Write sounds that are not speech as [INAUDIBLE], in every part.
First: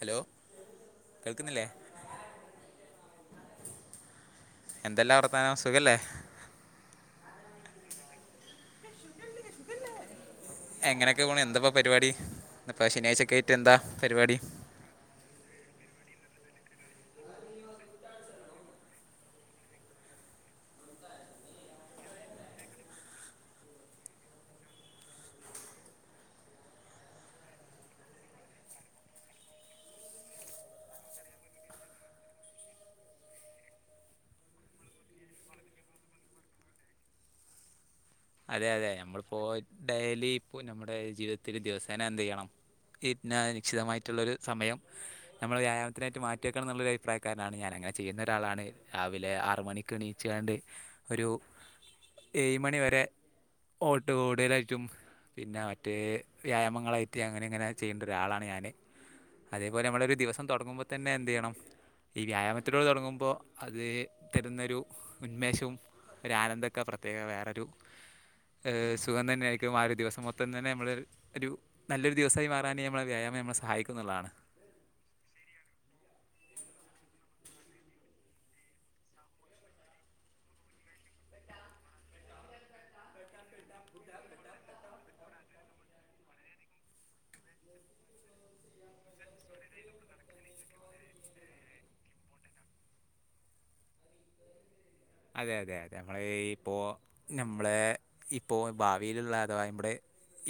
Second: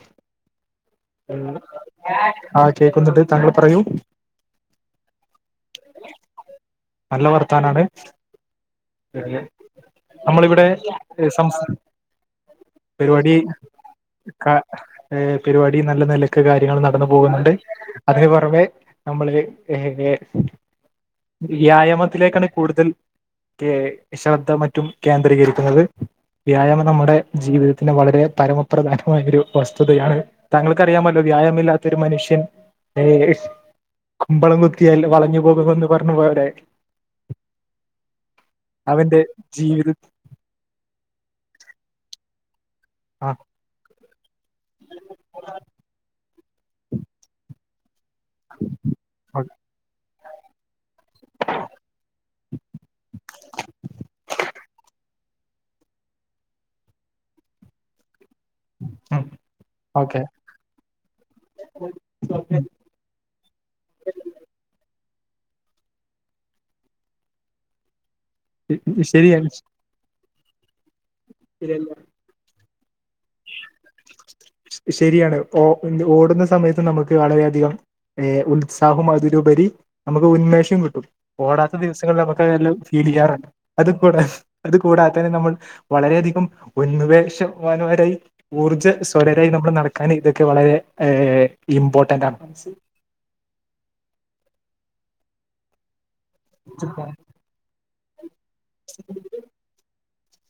Hello കേൾക്കുന്നില്ലേ ആ കേക്കുന്നുണ്ട് താങ്കൾ പറയൂ എന്തെല്ലാം വർത്താനം സുഖല്ലേ ആണാണ് [UNINTELLIGIBLE] നമ്മളിവിടെ എങ്ങനെയൊക്കെ ഏഹ് പോണ് സംസ് എന്താപ്പോ പരിപാടി ഇന്നിപ്പോ ശനിയാഴ്ചക്കെ പരിപാടി ആയിട്ട് എന്താ പരിപാടി ഏഹ് പരിപാടി നല്ല നെലക്ക് കാര്യ ങ്ങൾ നടന്ന്പോകുന്നോണ്ട് അതിന് പൊറമെ നമ്മള് ഏഹ് വ്യായാമത്തിലേക്കാണ് കൂടുതൽ കേ ശ്രദ്ധ മറ്റും കേന്ദ്രീകരിക്കുന്നത് വ്യായാമം നമ്മടെ ജീവിതത്തിന് വളരെ പരമപ്രധാനമായ ഒരു വസ്തുതയാണ് താങ്കൾക്ക് അറിയാമല്ലോ വ്യായാമം ഇല്ലാത്തൊരു മനുഷ്യൻ ഏഹ് കുമ്പളം കുത്തിയാൽ വളഞ്ഞു പോ കുമെന്ന് പറഞ്ഞുപോയവരെ അതെ അതെ ഞമ്മളിപ്പോ ഡെയിലി ഇപ്പ ഞമ്മടെ ജീവിതത്തില് ദിവസേന എന്ത് ചെയ്യണം ആ ഇക്നാനിക്ഷിതമായിട്ടുള്ളൊരു സമയം നമ്മള് വ്യായമത്തിനായിട്ട് മാറ്റിവെക്കണം ന്നുള്ള ഒരു അഭിപ്രായക്കാരനാണ് ഞാന് അങ്ങനെ ചെയ്യുന്നോരാളാണ് രാവിലെ ആറ് മണിക്ക് എണീ ചെയ്യണ്ട് ഒരു ഏയ് മണിവരെ പിന്നെ മറ്റേ വ്യായാമങ്ങളായിട്ട് അങ്ങനെ ഇങ്ങനെ ചെയ്യണ്ട് ഒരാളാണ് ഞാന് അതേപോലെ നമ്മളൊരു ഓക്കെ ദിവസം തൊടങ്ങു ന്നെ എന്ത് ചെയ്യണം ഈ വ്യായാമത്തിലോട് തൊടങ്ങുമ്പോ അത് തരുന്നൊരു ഉന്മേഷവും ഒരാനന്ദക്കെ പ്രത്യേക വേറൊരു ഏഹ് സുഖം തന്നെ ശരിയാണ് ആരിക്കും ആ ഒരു ദിവസം മൊത്തം തന്നെ നമ്മള് ഒരു നല്ലൊരു ദിവസായി മാറാൻ നമ്മളെ വ്യായാമം നമ്മളെ സഹായിക്കും എന്നുള്ളതാണ് ശരിയാണ് ഓ ഓടുന്ന സമയത്ത് നമുക്ക് വളരെയധികം ഏഹ് ഉത്സാഹവും അതിലുപരി നമുക്ക് ഉന്മേഷോം കിട്ടും ഓടാത്ത ദിവസങ്ങളിൽ നമുക്ക് [UNINTELLIGIBLE] ഫീല് ചെയ്യാറുണ്ട് അത് കുട അത്കൂടാത്തന്നെ നമ്മള് വളരെയധികം ഉന്മേഷവാൻ വരായി ഊർജ സ്വരരായി നമ്മള് നടക്കാൻ ഇതൊക്കെ വളരെ ഏഹ് ഇമ്പോർട്ടന്റ് ആണ്. അതെ അതെ അതെ നമ്മള് ഇപ്പോ ഞമ്മളെ ഇപ്പോ ബാവിലുള്ള അഥവാ ഇമ്മടെ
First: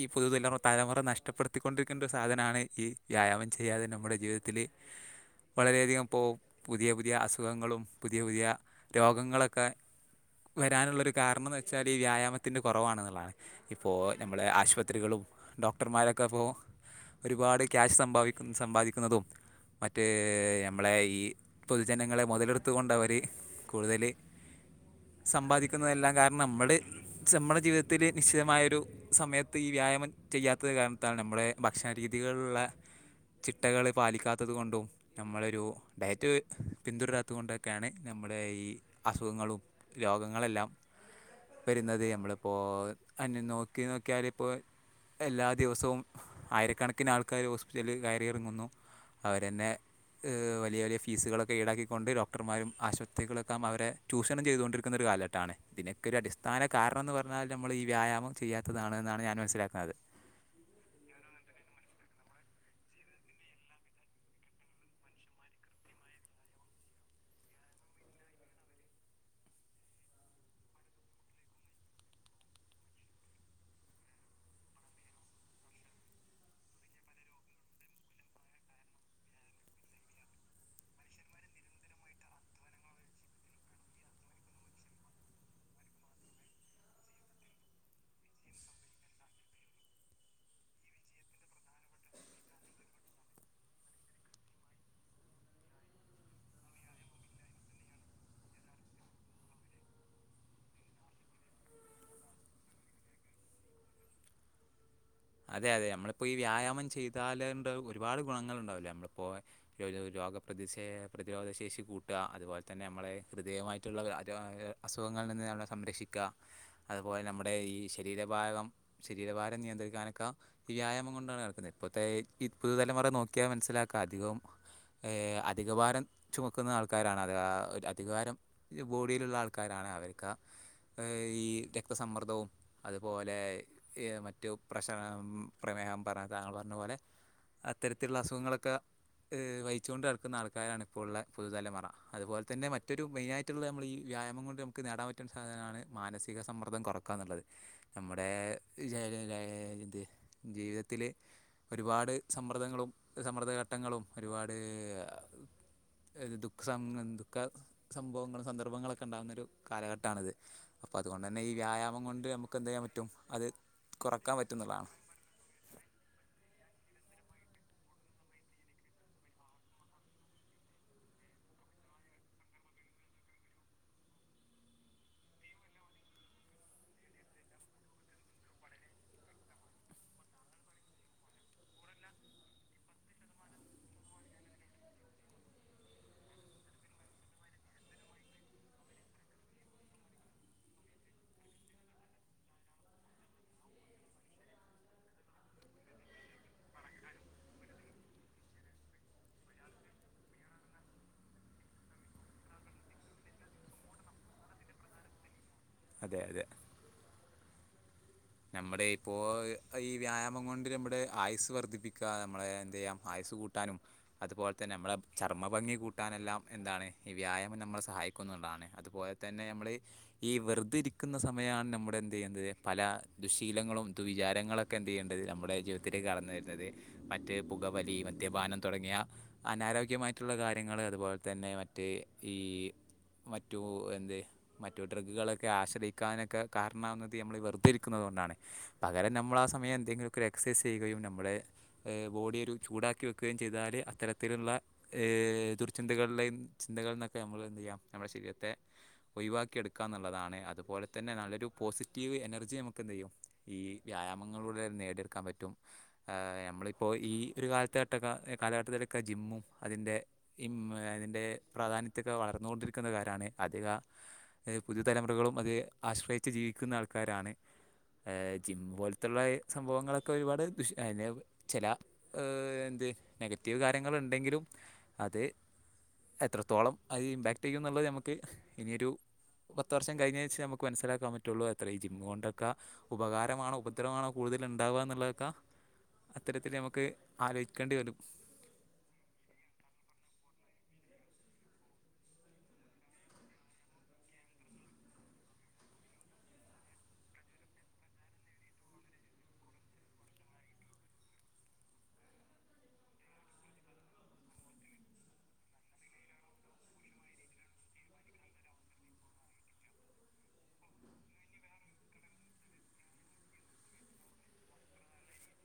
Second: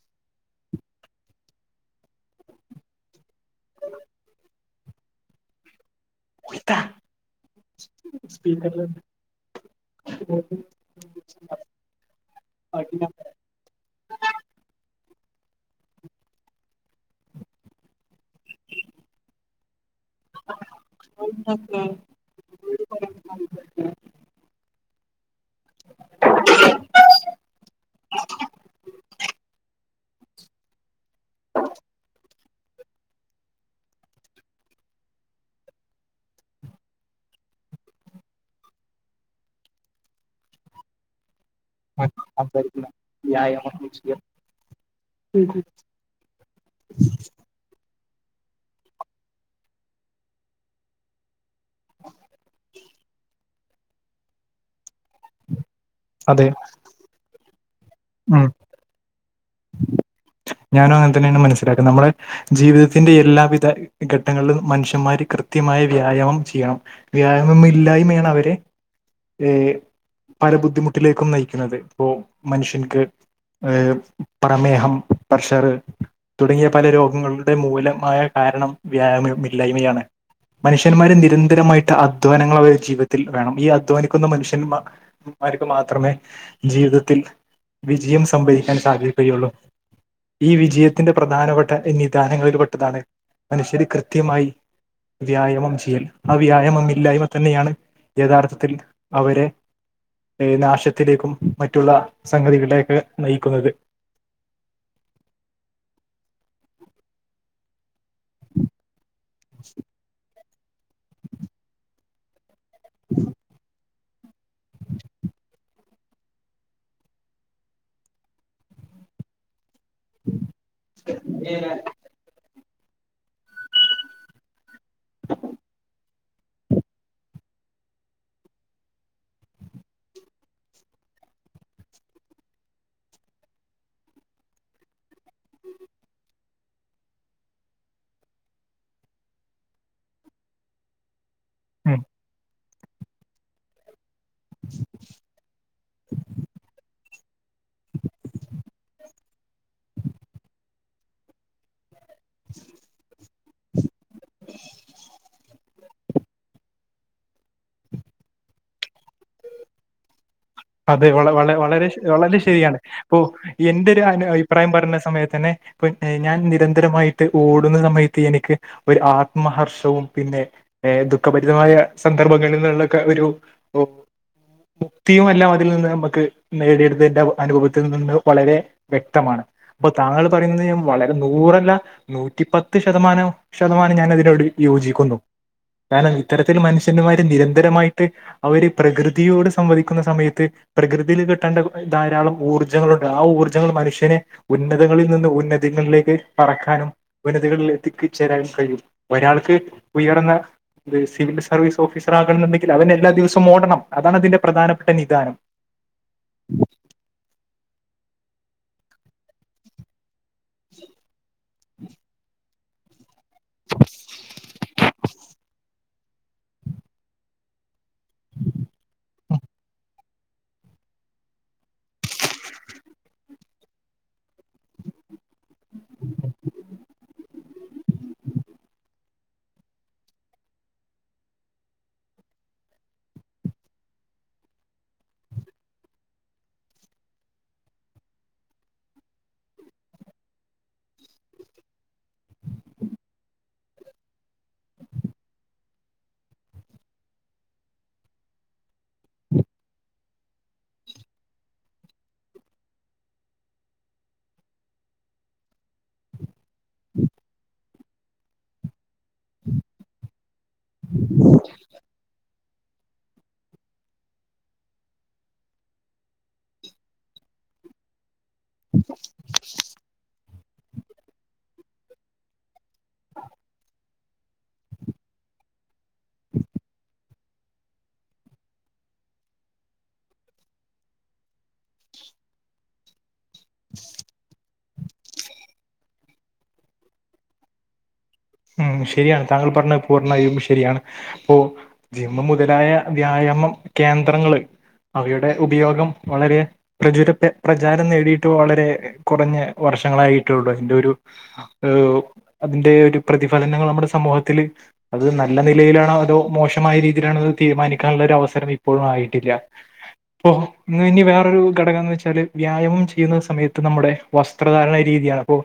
ഈ പുതുതല തലമുറ നഷ്ടപ്പെടുത്തിക്കൊണ്ടിരിക്കേണ്ട ഒരു സാധനാണ് ഈ വ്യായാമം ചെയ്യാതെ നമ്മുടെ ജീവിതത്തി ല് വളരെയധികം പോ പുതിയ പുതിയ അസുഖങ്ങളും പുതിയ പുതിയ സ്പീക്കറിൽ രോഗങ്ങളൊ വരാനൊള്ളൊരു കാരണംന്ന് വെച്ചാല് ഈ വ്യായാമത്തിന്റെ കൊറവാണെന്നുള്ളതാണ് ഇപ്പോ ഞമ്മള് ആശുപത്രി കളും ഡോക്ടർമാരൊക്കെ ഇപ്പോ ഒരുപാട് ക്യാഷ് സബ സമ്പാദിക്കുന്നതും മറ്റേ ഞമ്മളെ ഈ പൊതുജനങ്ങളെ മോതലെടുത്തുകൊണ്ടവര് കൂടുതല് സമ്പാദിക്കുന്നതെല്ലാം കാരണം നമ്മള് നമ്മടെ ജീവിതത്തില് നിശ്ചിതമായൊരു സമയത്ത് ഈ വ്യായാമം ചെയ്യാത്തത് കാരണത്തൽ ഞമ്മടെ ഭക്ഷണ രീതികൾള്ള ചിട്ടകള് പാലിക്കാത്തത് കൊണ്ടും ഞമ്മളൊരു ഡയറ്റ് പിന്തുടരാത്ത കൊണ്ടൊക്കെയാണ് ഞമ്മള് ഈ അസുഖങ്ങളും രോഗങ്ങളെല്ലാം വരുന്നത് ഞമ്മളിപ്പോ അതിനെ വ്യായാമം നോക്കി നോക്കിയാലിപ്പോ എല്ലാ ദിവസോം ആയിരക്കണക്കിന് ആൾക്കാര് ഹോസ്പിറ്റലില് ഇറങ്ങുന്നു അവരെന്നെ ഏഹ് വലിയവലിയ ഫീസുകളൊക്കെ ഈടാക്കിക്കൊണ്ട് ഡോക്ടർമാരും ആശുപത്രികളൊക്കെ ആവും അവരെ ചൂഷണം ചെയ്തുകൊണ്ടിരിക്കുന്ന ഒരു കാലഘട്ടാണ് ഇതിനൊക്കെ ഒരു അതെ അടിസ്ഥാന കാരണം ന്ന് പറഞ്ഞാൽ നമ്മൾ ഈ വ്യായാമം ഉം ചെയ്യാത്തതാണ് [UNINTELLIGIBLE] ഞാനും അങ്ങനെ തന്നെയാണ് മനസ്സിലാക്കും നമ്മെ ജീവിതത്തിന്റെ എല്ലാവിധ ഘട്ടങ്ങളിലും മനുഷ്യന്മാര് കൃത്യമായ വ്യായാമം ചെയ്യണം വ്യായാമം ഇല്ലായ്മയാണ് അവരെ പല ബുദ്ധിമുട്ടിലേക്കും നയിക്കുന്നത് ഇപ്പോ മനുഷ്യൻക്ക് ഏ പ്രമേഹം പ്രഷർ തുടങ്ങിയ പല രോഗങ്ങളുടെ മൂലമായ കാരണം വ്യായാമം ഇല്ലായിമയാണ് മനുഷ്യന്മാര് നിരന്തരമായിട്ട് അധ്വാനങ്ങൾ അവര് ജീവിതത്തിൽ വേണം ഈ അധ്വാനിക്കുന്ന മനുഷ്യന്മാ മാർക്ക് മാത്രമേ ജീവിതത്തിൽ വിജയം സംഭരിക്കാൻ സാധിക്കുകയുള്ളൂ. ഈ വിജയത്തിന്റെ പ്രധാനപ്പെട്ട എന്നദാനങ്ങളിൽ പെട്ടതാണ് മനുഷ്യര് കൃത്യമായി വ്യായാമം ചെയ്യൽ ആ വ്യായാമം ഇല്ലായ്മ തന്നെയാണ് യഥാർത്ഥത്തിൽ അവരെ നാശത്തിലേക്കും മറ്റുള്ള സംഗതികളേക്കെ നയിക്കുന്നത് അതെ അതെ നമ്മളിപ്പോൾ ഈ വ്യായാമം [UNINTELLIGIBLE] ഒരുപാട് ഗുണങ്ങൾ ഉണ്ടാവില്ലേ നമ്മളിപ്പോൾ രോഗ പ്രതിഷ പ്രതിരോധ ശേഷി കൂട്ടുക അതുപോലെ തന്നെ നമ്മളെ ഹൃദയമായിട്ട് മറ്റുള്ള അസുഖങ്ങളിൽ നിന്ന് നമ്മളെ സംരക്ഷിക്കുക അതുപോലെ നമ്മുടെ ഈ ശരീരഭാഗം ശരീരഭാരം നിയന്ത്രിക്കാനൊക്കെ ഈ വ്യായാമം കൊണ്ടാണ് നടക്കുന്നത് ഇപ്പോഴത്തെഈ പുതുതലമറ നോക്കി [UNINTELLIGIBLE] മനസ്സിലാക്കുക അധികവും അധിക ഭാരം ചുമക്കുന്ന ആൾക്കാരാണ് അത് അധികാരം ബോഡിയിലുള്ള ആൾക്കാരാണ് അവർക്ക് ഈ രക്തസമ്മർദ്ദവും അതുപോലെ മറ്റു പ്രഷർ പ്രമേഹം പറഞ്ഞ താങ്കൾ പർഞ്ഞപോലെ അത്തരത്തിലുള്ള അസുഖങ്ങളൊക്കെ വഹിച്ചുണ്ട് നടക്കുന്ന ആൾക്കാരാണ് ഇപ്പോൾ ഉള്ള പുതുതലമറ ഉം അതുപോലെ തന്നെ മറ്റൊരു മെയിനായിയിട്ടുള്ള നമ്മൾ ഈ വ്യായാമം കൊണ്ട് നമുക്ക് നേടാൻ പറ്റാവുന്ന സാധനാണ് മാനസിക സമ്മർദകുറക്കുക എന്നുള്ളത് നമ്മുടെ ജീവിതത്തില്ൽ ഒരുപാട് സമ്മർദ്ദങ്ങളും സമ്മർദ്ദ ഘട്ടങ്ങളും ഒരുപാട് [UNINTELLIGIBLE] ദുഃഖസ ദുഃഖ സംഭവങ്ങളും സന്ദർഭങ്ങളൊക്കെ ഉണ്ടാകുന്നൊരു കാലഘട്ടമാണിത് അപ്പോൾ അതെള അതുകൊണ്ട് തന്നെ വള ഈ വളരെ വ്യായാമം കൊണ്ട് വളരെ നമുക്ക് എന്ത് ശരിയാണ് ചെയ്യാൻ പറ്റും അപ്പ അത് എന്റെ ഒരുന കുറക്കാൻ പറ്റും അഭിപായം എന്നുള്ളതാണ് പറഞ്ഞ സമയത്ത് തന്നെ ഞാൻ നിരന്തര മായിട്ട് ഓടുന്ന സമയത്ത് എനിക്ക് ഒരു ആത്മഹർഷവും പിന്നെ ദുഃഖഭരിതമായ സന്ദർഭങ്ങളിൽ മുക്തില്ല ൽ നി നമുക്ക് നേടിയെടുത്തിന്റെ അനുഭവത്തിൽ നിന്ന് വളരെ വ്യക്തമാണ് അപ്പൊ താങ്കൾ പറയുന്നത് വളരെ നൂറല്ല നൂറ്റിപ്പത്ത് ശതമാനം ശതമാനം ഞാൻ ഇതിനോട് യോജിക്കുന്നു കാരണം ഇത്തരത്തിൽ മനുഷ്യന്മാര് നിരന്തരമായിട്ട് അവര് പ്രകൃതിയോട് സംവദിക്കുന്ന സമയത്ത് പ്രകൃതിയിൽ കിട്ടേണ്ട ധാരാളം ഊർജ്ജങ്ങളുണ്ട് ആ ഊർജ്ജങ്ങൾ മനുഷ്യനെ ഉന്നതങ്ങളിൽ നിന്ന് ഉ [UNINTELLIGIBLE] കളിലേക്ക് പറക്കാനും വിനതികളിൽ എത്തിക്ക ചേരാനും കഴിയും ഒരാൾക്ക് ഉയർന്ന ഇത് സിവിൽ സർവീസ് ഓഫീസർ ആകണം എന്നുണ്ടെങ്കിൽ അവന് എല്ലാ ദിവസവും ഓടണം അതാണ് അതിന്റെ പ്രധാനപ്പെട്ട നിധാനം അതെ അതെ നമ്മുടെ ഇപ്പോ ഈ വ്യായാമം കൊണ്ട് നമ്മുടെ ആയുസ് വർ [UNINTELLIGIBLE] ദ്ധിപ്പിക്കുക നമ്മെ എന്തയ്യാം ആയസ്സ് കൂട്ടാനും അതുപോലെ തന്നെ നമ്മളുടെ ചർമ്മ ഭംഗി കൂട്ടാനെല്ലാം എന്താ ഈ വ്യായാമം നമ്മളെ സഹായിക്കുന്നുണ്ടാണ് അതുപോലെ തന്നെ നമ്മള് ഈ വെറുതെ ഇരിക്കുന്ന സമയമാണ് നമ്മുടെ എന്ത് ചെയ്യുന്നത് പല ദുശ്ശീലങ്ങളും ദുവിചാരങ്ങളൊക്കെ എന്ത് ചെയ്യേണ്ടത് നമ്മുടെ ജീവിതത്തിലൽ കടന്നു വരുന്നത് മറ്റ് പുകവലിയും മദ്യപാനം തുടങ്ങിയ അനാരോഗ്യമായിട്ടുള്ള കാര്യങ്ങൾ അതുപോലെ തന്നെ മറ്റേ ഈ മറ്റു എന്ത് മറ്റു ഡ്രഗ്ഗുകളൊക്കെ ആശ്രയിക്കാനൊക്കെ കാരണാവുന്നത് നമ്മൾ [INAUDIBLE] പകരം നമ്മൾ സമയം എന്തെങ്കിലും എക്സയ്‌സ് ചെയുകയും നമ്മുടെ ബോഡി ചൂടാക്കി വെക്കുകയും ചെയ്താൽ അത്തരത്തിലുള്ള ഈ ദുർചിന്തകളുടെയും ചിന്തകളന്നൊക്കെ നമ്മൾ എന്ത് ചെയ്യാം നമ്മുടെ ശരീരത്തെ ഒഴിവാക്കിയെടുക്കുക എന്നുള്ളതാണ് അതുപോലെ തന്നെ നല്ലൊരു പോസിറ്റീവ് എനർജി നമുക്ക് എന്ത് ചെയ്യും ഈ വ്യായാമങ്ങളിലൂടെ നേടിയെടുക്കാൻ പറ്റും നമ്മളിപ്പോ ഈ ഒരു കാലത്ത് കട്ടെ കാലഘട്ടത്തിലൊക്കെ ജിമ്മും അതിന്റെ അതിന്റെ പ്രാധാന്യമൊക്കെ വളർന്നുകൊണ്ടിരിക്ക രുന്ന കാരാണ് അധിക പുതിയ തലമുറകളും അത് ആശ്രയിച്ച് ജീവിക്കുന്ന ആൾക്കാരാണ് [INAUDIBLE] ജിം പോലത്തുള്ള സംഭവങ്ങളൊക്കെ ഒരുപാട് ദുഷ് ചില എന്ത് നെഗറ്റീവ് കാര്യങ്ങൾ ഉണ്ടെങ്കിലും അത് എത്രത്തോളം അത് ഇമ്പാക്ട് ചെയ്യ എന്നുള്ളത് നഞമ്മക്ക് ഇനിയൊരു പത്ത് വർഷം കഴിഞ്ഞ വെച്ച് നമുക്ക് മനസിലാക്കാൻ പറ്റുള്ളു അത്ര ജിം കൊണ്ട ഉപകാരമാണോ ഉപദ്രമാണോ കൂടുതൽ ഉണ്ടാവുക എന്നുള്ളതൊക്കെ അത്തരത്തിൽ നമുക്ക് ആലോചിക്കേണ്ടി വരും ഉം ശരിയാണ് താങ്കൾ പറഞ്ഞ പൂർണ്ണമായും ശരിയാണ് അപ്പോ ജിമ്മു മുതലായ വ്യായാമ കേന്ദ്രങ്ങള് അവയുടെ ഉപയോഗം വളരെ പ്രചര പ്രചാരം നേടിയിട്ടു വളരെ കുറഞ്ഞ വർഷങ്ങളായിട്ടുള്ളൂ അതിന്റെ ഒരു അതിന്റെ ഒരു പ്രതിഫലനങ്ങൾ നമ്മുടെ സമൂഹത്തില് അത് നല്ല നിലയിലാണോ അതോ മോശമായ രീതിയിലണത് തീരുമാനിക്കാനുള്ള അവസരം ഇപ്പോഴും ആയിട്ടില്ല അപ്പോ ഇ ഇനി വേറൊരു ഘടകം എന്ന് വെച്ചാല് വ്യായാമം ചെയ്യുന്ന സമയത്ത് നമ്മുടെ വസ്ത്രധാരണ രീതി രീതി അപ്പോ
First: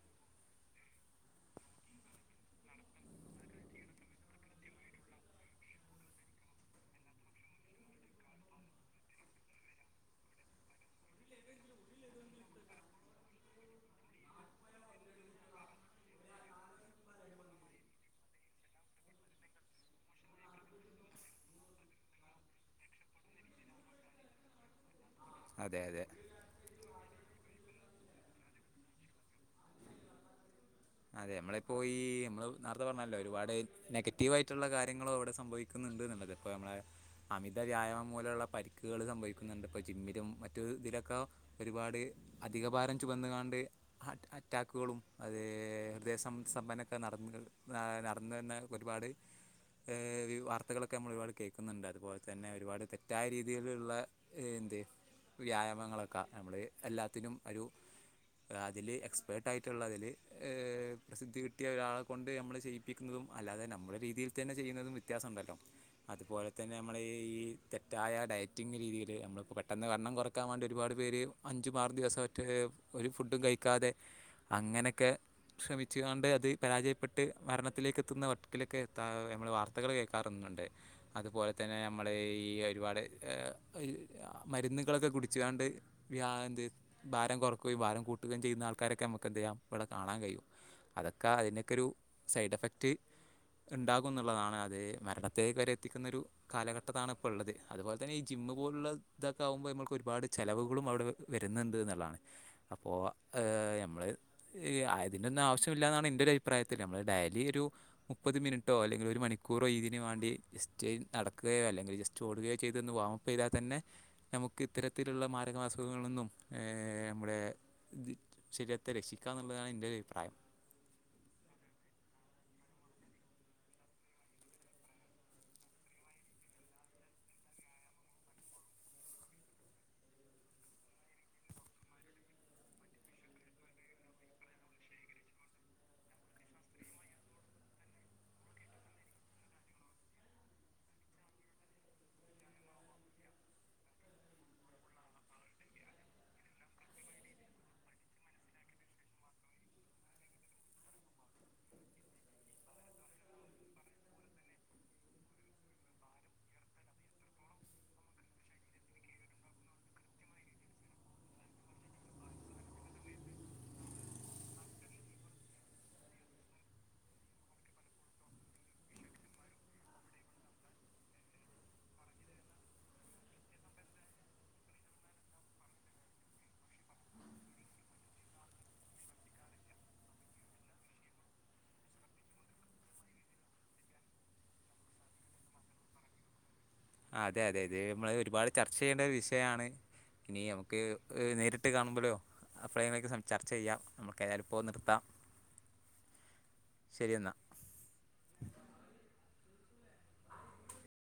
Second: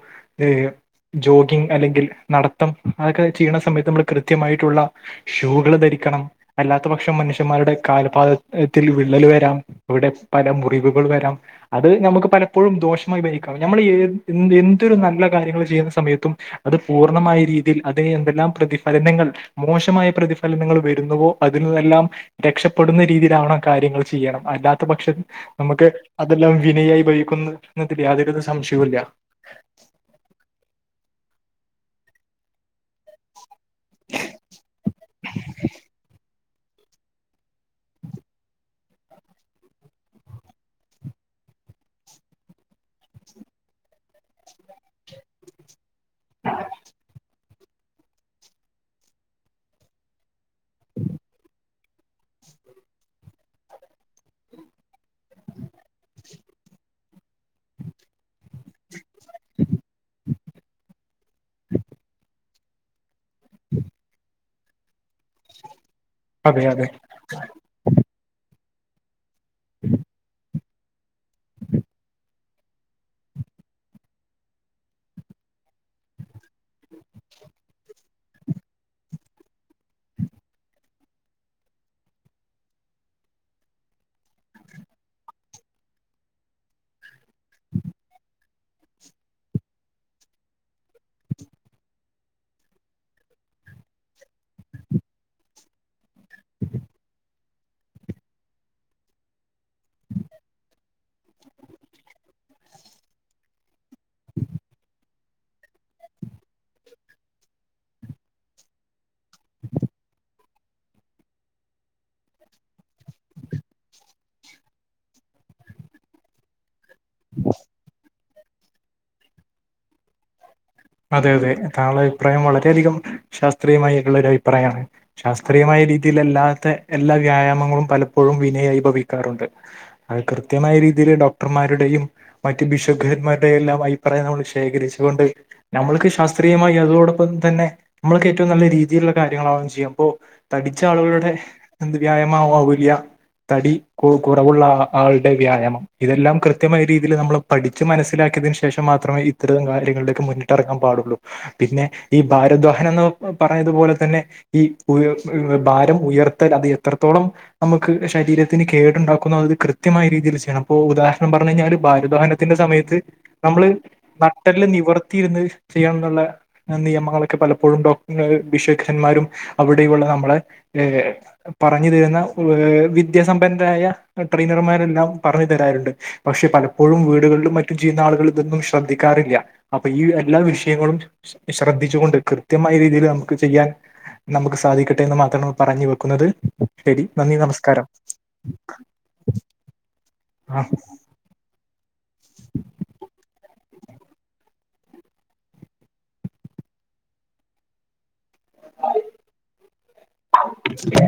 ജോഗിംഗ് അല്ലെങ്കിൽ നടത്തം അതൊക്കെ ചെയ്യണ സമയത്ത് നമ്മൾ കൃത്യമായിട്ടുള്ള ഷൂകൾ ധരിക്കണം അല്ലാത്ത പക്ഷം മനുഷ്യന്മാരുടെ കാലപാതത്തിൽ വിള്ളൽ വരാം ഇവിടെ പല മുറിവുകൾ വരാം അത് നമുക്ക് പലപ്പോഴും ദോഷമായി ഭരിക്കാം നമ്മൾ എന്തൊരു നല്ല കാര്യങ്ങൾ ചെയ്യുന്ന സമയത്തും അത് പൂർണമായ രീതിയിൽ അത് എന്തെല്ലാം പ്രതിഫലനങ്ങൾ മോശമായ പ്രതിഫലനങ്ങൾ വരുന്നുവോ അതില്ല എല്ലാം രക്ഷപ്പെടുന്ന രീതിയിലാവണം കാര്യങ്ങൾ ചെയ്യണം അല്ലാത്ത പക്ഷം അതെ നമുക്ക് അതെ അതെല്ലാം വിനയായി പോയി ക്കുന്നതിൽ യാതൊരുവിധ സംശയില്ല അതെ നമ്മളിപ്പോ ഈ നമ്മള് നേരത്തെ പറഞ്ഞല്ലോ ഒരുപാട് നെഗറ്റീവ് ആയിട്ടുള്ള കാര്യങ്ങളോ അവിടെ സംഭവിക്കുന്നുണ്ട് അ നല്ലത് ഇപ്പൊ നമ്മളെ അമിത വ്യായാമം മൂലമുള്ള പരിക്കുകൾ സംഭവിക്കുന്നുണ്ട് ഇപ്പോ ജിമ്മിലും മറ്റു ഇതിലൊക്കെ ഒരുപാട് അധിക ഭാരം ചുവന്ന കാണ്ട് അറ്റാക്കുകളും അതെ നിദേശം സമ്പന്നൊക്കെ നടന്ന നടന്ന തന്നെ ഒരുപാട് വാർത്തകളൊക്കെ നമ്മൾ ഒരുപാട് കേൾക്കുന്നുണ്ട് അതുപോലെ തന്നെ ഒരുപാട് തെറ്റായ രീതിയിലുള്ള ത് വ്യായാമങ്ങളൊക്കെ നമ്മൾ എല്ലാത്തിനും ഒരു അതിൽ എക്സ്പേർട്ടായിട്ടുള്ളതിൽ പ്രസിദ്ധി കിട്ടിയ ഒരാളെ കൊണ്ട് നമ്മളെ ചെയ്യിപ്പിക്കുന്നതും അല്ലാതെ നമ്മുടെ രീതിയിൽ തന്നെ ചെയ്യുന്നതും വ്യത്യാസം ഉണ്ടല്ലോ അതുപോലെ അതെ തന്നെ അതെ നമ്മൾ ഈ ഈ തെറ്റായ ഡയറ്റിങ്ങ് രീതിയിൽ നമ്മളിപ്പോൾ പെട്ടെന്ന് വണ്ണം കുറക്കാൻ വേണ്ടി ഒരുപാട് പേര് അഞ്ചു മാറും ദിവസങ്ങളിൽ ഒരു ഫുഡും കഴിക്കാതെ അങ്ങനെയൊക്കെ ശ്രമിച്ചുകൊണ്ട് അത് പരാജയപ്പെട്ട് മരണത്തിലേക്ക് എത്തുന്ന വക്കിലൊക്കെ എത്താ നമ്മൾ വാർത്തകൾ കേൾക്കാറുണ്ട് അതുപോലെ തന്നെ നമ്മുടെ ഈ ഒരുപാട് മരുന്നുകളൊക്കെ കുടിച്ച ണ്ട് എന്ത് ഭാരം കുറക്കുകയും ഭാരം കൂട്ടുകയും ചെയ്യുന്ന ആൾക്കാരൊക്കെ നമുക്ക് എന്ത് ചെയ്യാം ഇവിടെ കാണാൻ കഴിയും അതൊക്കെ അതിനൊക്കെ ഒരു സൈഡ് എഫക്ട് ഉണ്ടാകു എന്നുള്ളതാണ് അതെ മരണത്തേക്ക് വരെ എത്തിക്കുന്ന ഒരു കാലഘട്ടത്താണ് ഇപ്പോ ഉള്ളത് അതുപോലെ തന്നെ ഈ ജിം ഇ പോലുള്ള ഇതൊക്കെ ആകുമ്പോൾ നമ്മക്ക് ഒരുപാട് ചെലവുകളും അവിടെ വരുന്നുണ്ട് എന്നുള്ളതാണ് അപ്പോ ഞമ്മള് ആ അതിന്റെ ഒന്നും ആവശ്യമില്ലാന്നാണ് എന്റെ ഒരു അഭിപ്രായത്തിൽ നമ്മൾ ഡെയിലി ഒരു മുപ്പത് മിനിറ്റോ അല്ലെങ്കിൽ ഒരു മണിക്കൂറോ ഇതിന് വേണം വണ്ടി ജസ്റ്റ് നടക്കുകയോ അല്ലെങ്കിൽ ജസ്റ്റ് ഓടുകയോ ചെയ്തൊന്ന് വാംപ്പ് ചെയ്താൽ തന്നെ നമുക്ക് ഇത്തരത്തിലുള്ള മാരക അസുഖങ്ങള നിന്നും നമ്മുടെ [INAUDIBLE] ശരീരത്തെ രക്ഷിക്കായെന്നുള്ളതാണ് ഇന്റെ ഒരു അഭിപ്രായം അതെ അതെ താങ്കളുടെ അഭിപ്രായം വളരെയധികം ശാസ്ത്രീയമായിട്ടുള്ള ഒരു അഭിപ്രായമാണ് ശാസ്ത്രീയമായി- രീതിൽല്ലാത്ത എല്ലാ വ്യായാമങ്ങളും പലപ്പോഴും വിനഭവിക്കാറുണ്ട് അത് കൃത്യമായി- രീതിൽ ഡോക്ടർമാരുടെയും മറ്റു ബിഷബ്ന്മാരുടെയും എല്ലാം അഭിപ്രായം നമ്മള് ശേഖരിച്ചുകൊണ്ട്- നമ്മൾക്ക് ശാസ്ത്രീയമായി അതോടൊപ്പം തന്നെ നമ്മൾക്ക് ഏറ്റവും നല്ല രീതിയിലുള്ള കാര്യങ്ങളാവുകയും ചെയ്യാം അപ്പോ- പഠിച്ച ആളുകളുടെ എന്ത് വ്യായാമആവോ ആവോവില്ല തടി കു കുറവുള്ള ആള ആളുടെ വ്യായാമം ഇതെല്ലാം കൃത്യമായ രീതിയില് നമ്മള് പഠിച്ച് മനസ്സിലാക്കി- യതിനു ശേഷം മാത്രമേ ഇത്തരം കാര്യങ്ങളിലേക്ക് മുന്നി- ട്ട് ഇറങ്ങാൻ പാടുള്ളൂ പിന്നെ ഈ ഭാരദ്വാഹൻന്ന് പറഞ്ഞതുപോലെ തന്നെ ഈ [UNINTELLIGIBLE] ഭാരം ഉയർത്തൽ അത് എത്രത്തോളം നമുക്ക് ശരീരത്തിന് കേടുണ്ടാക്കുന്നത് അത് കൃത്യമായ രീതിയില് ചെ- യണം ഇപ്പോ ഉദാഹരണം പറഞ്ഞു കഴിഞ്ഞാല് ഭാരോദോഹനത്തിന്റെ സമയത്ത് നമ്മള് നട്ടല് നിവർ- ത്തിയിരുന്ന് ചെയ്യണമെന്നുള്ള നിയമങ്ങളൊക്കെ പലപ്പോഴും ഡോക്ടർമാരും ബിഷകന്മാരും അവിടെയുള്ള- നമ്മള് ഏഹ് പറഞ്ഞു തരുന്ന ഏഹ് വിദ്യാസമ്പന്നരായ ട്രെയിനർമാരെല്ലാം പറഞ്ഞു തരാറുണ്ട്. പക്ഷെ പലപ്പോഴും വീടുകളിലും മറ്റും ചെയ്യുന്ന ആളുകൾ ഇതൊന്നും ശ്രദ്ധിക്കാറില്ല. അപ്പോ ഈ എല്ലാ വിഷയങ്ങളും ശ്രദ്ധിച്ചുകൊണ്ട്, കൃത്യമായ രീതിയില് നമുക്ക് ചെയ്യാൻ നമുക്ക് സാധിക്കട്ടെ എന്ന് മാത്രമാണ് പറഞ്ഞു വെക്കുന്നത്. ശരി ആ നന്ദി അതെ അതെയതെ നമസ്കാരം നമ്മള് ഒരുപാട് ചർച്ച ചെയ്യേണ്ട വിഷയമാണ് ഇനി ആ നമുക്ക് ഏഹ് നേരിട്ട് കാണുമ്പളോ അപ്പോഴേങ്കിലുമൊക്കെ സംസാരി ചർച്ച ചെയ്യാം നമ്മുക്ക് ഏതാലുമിപ്പോ നിർത്താം. ശരി എന്നാ.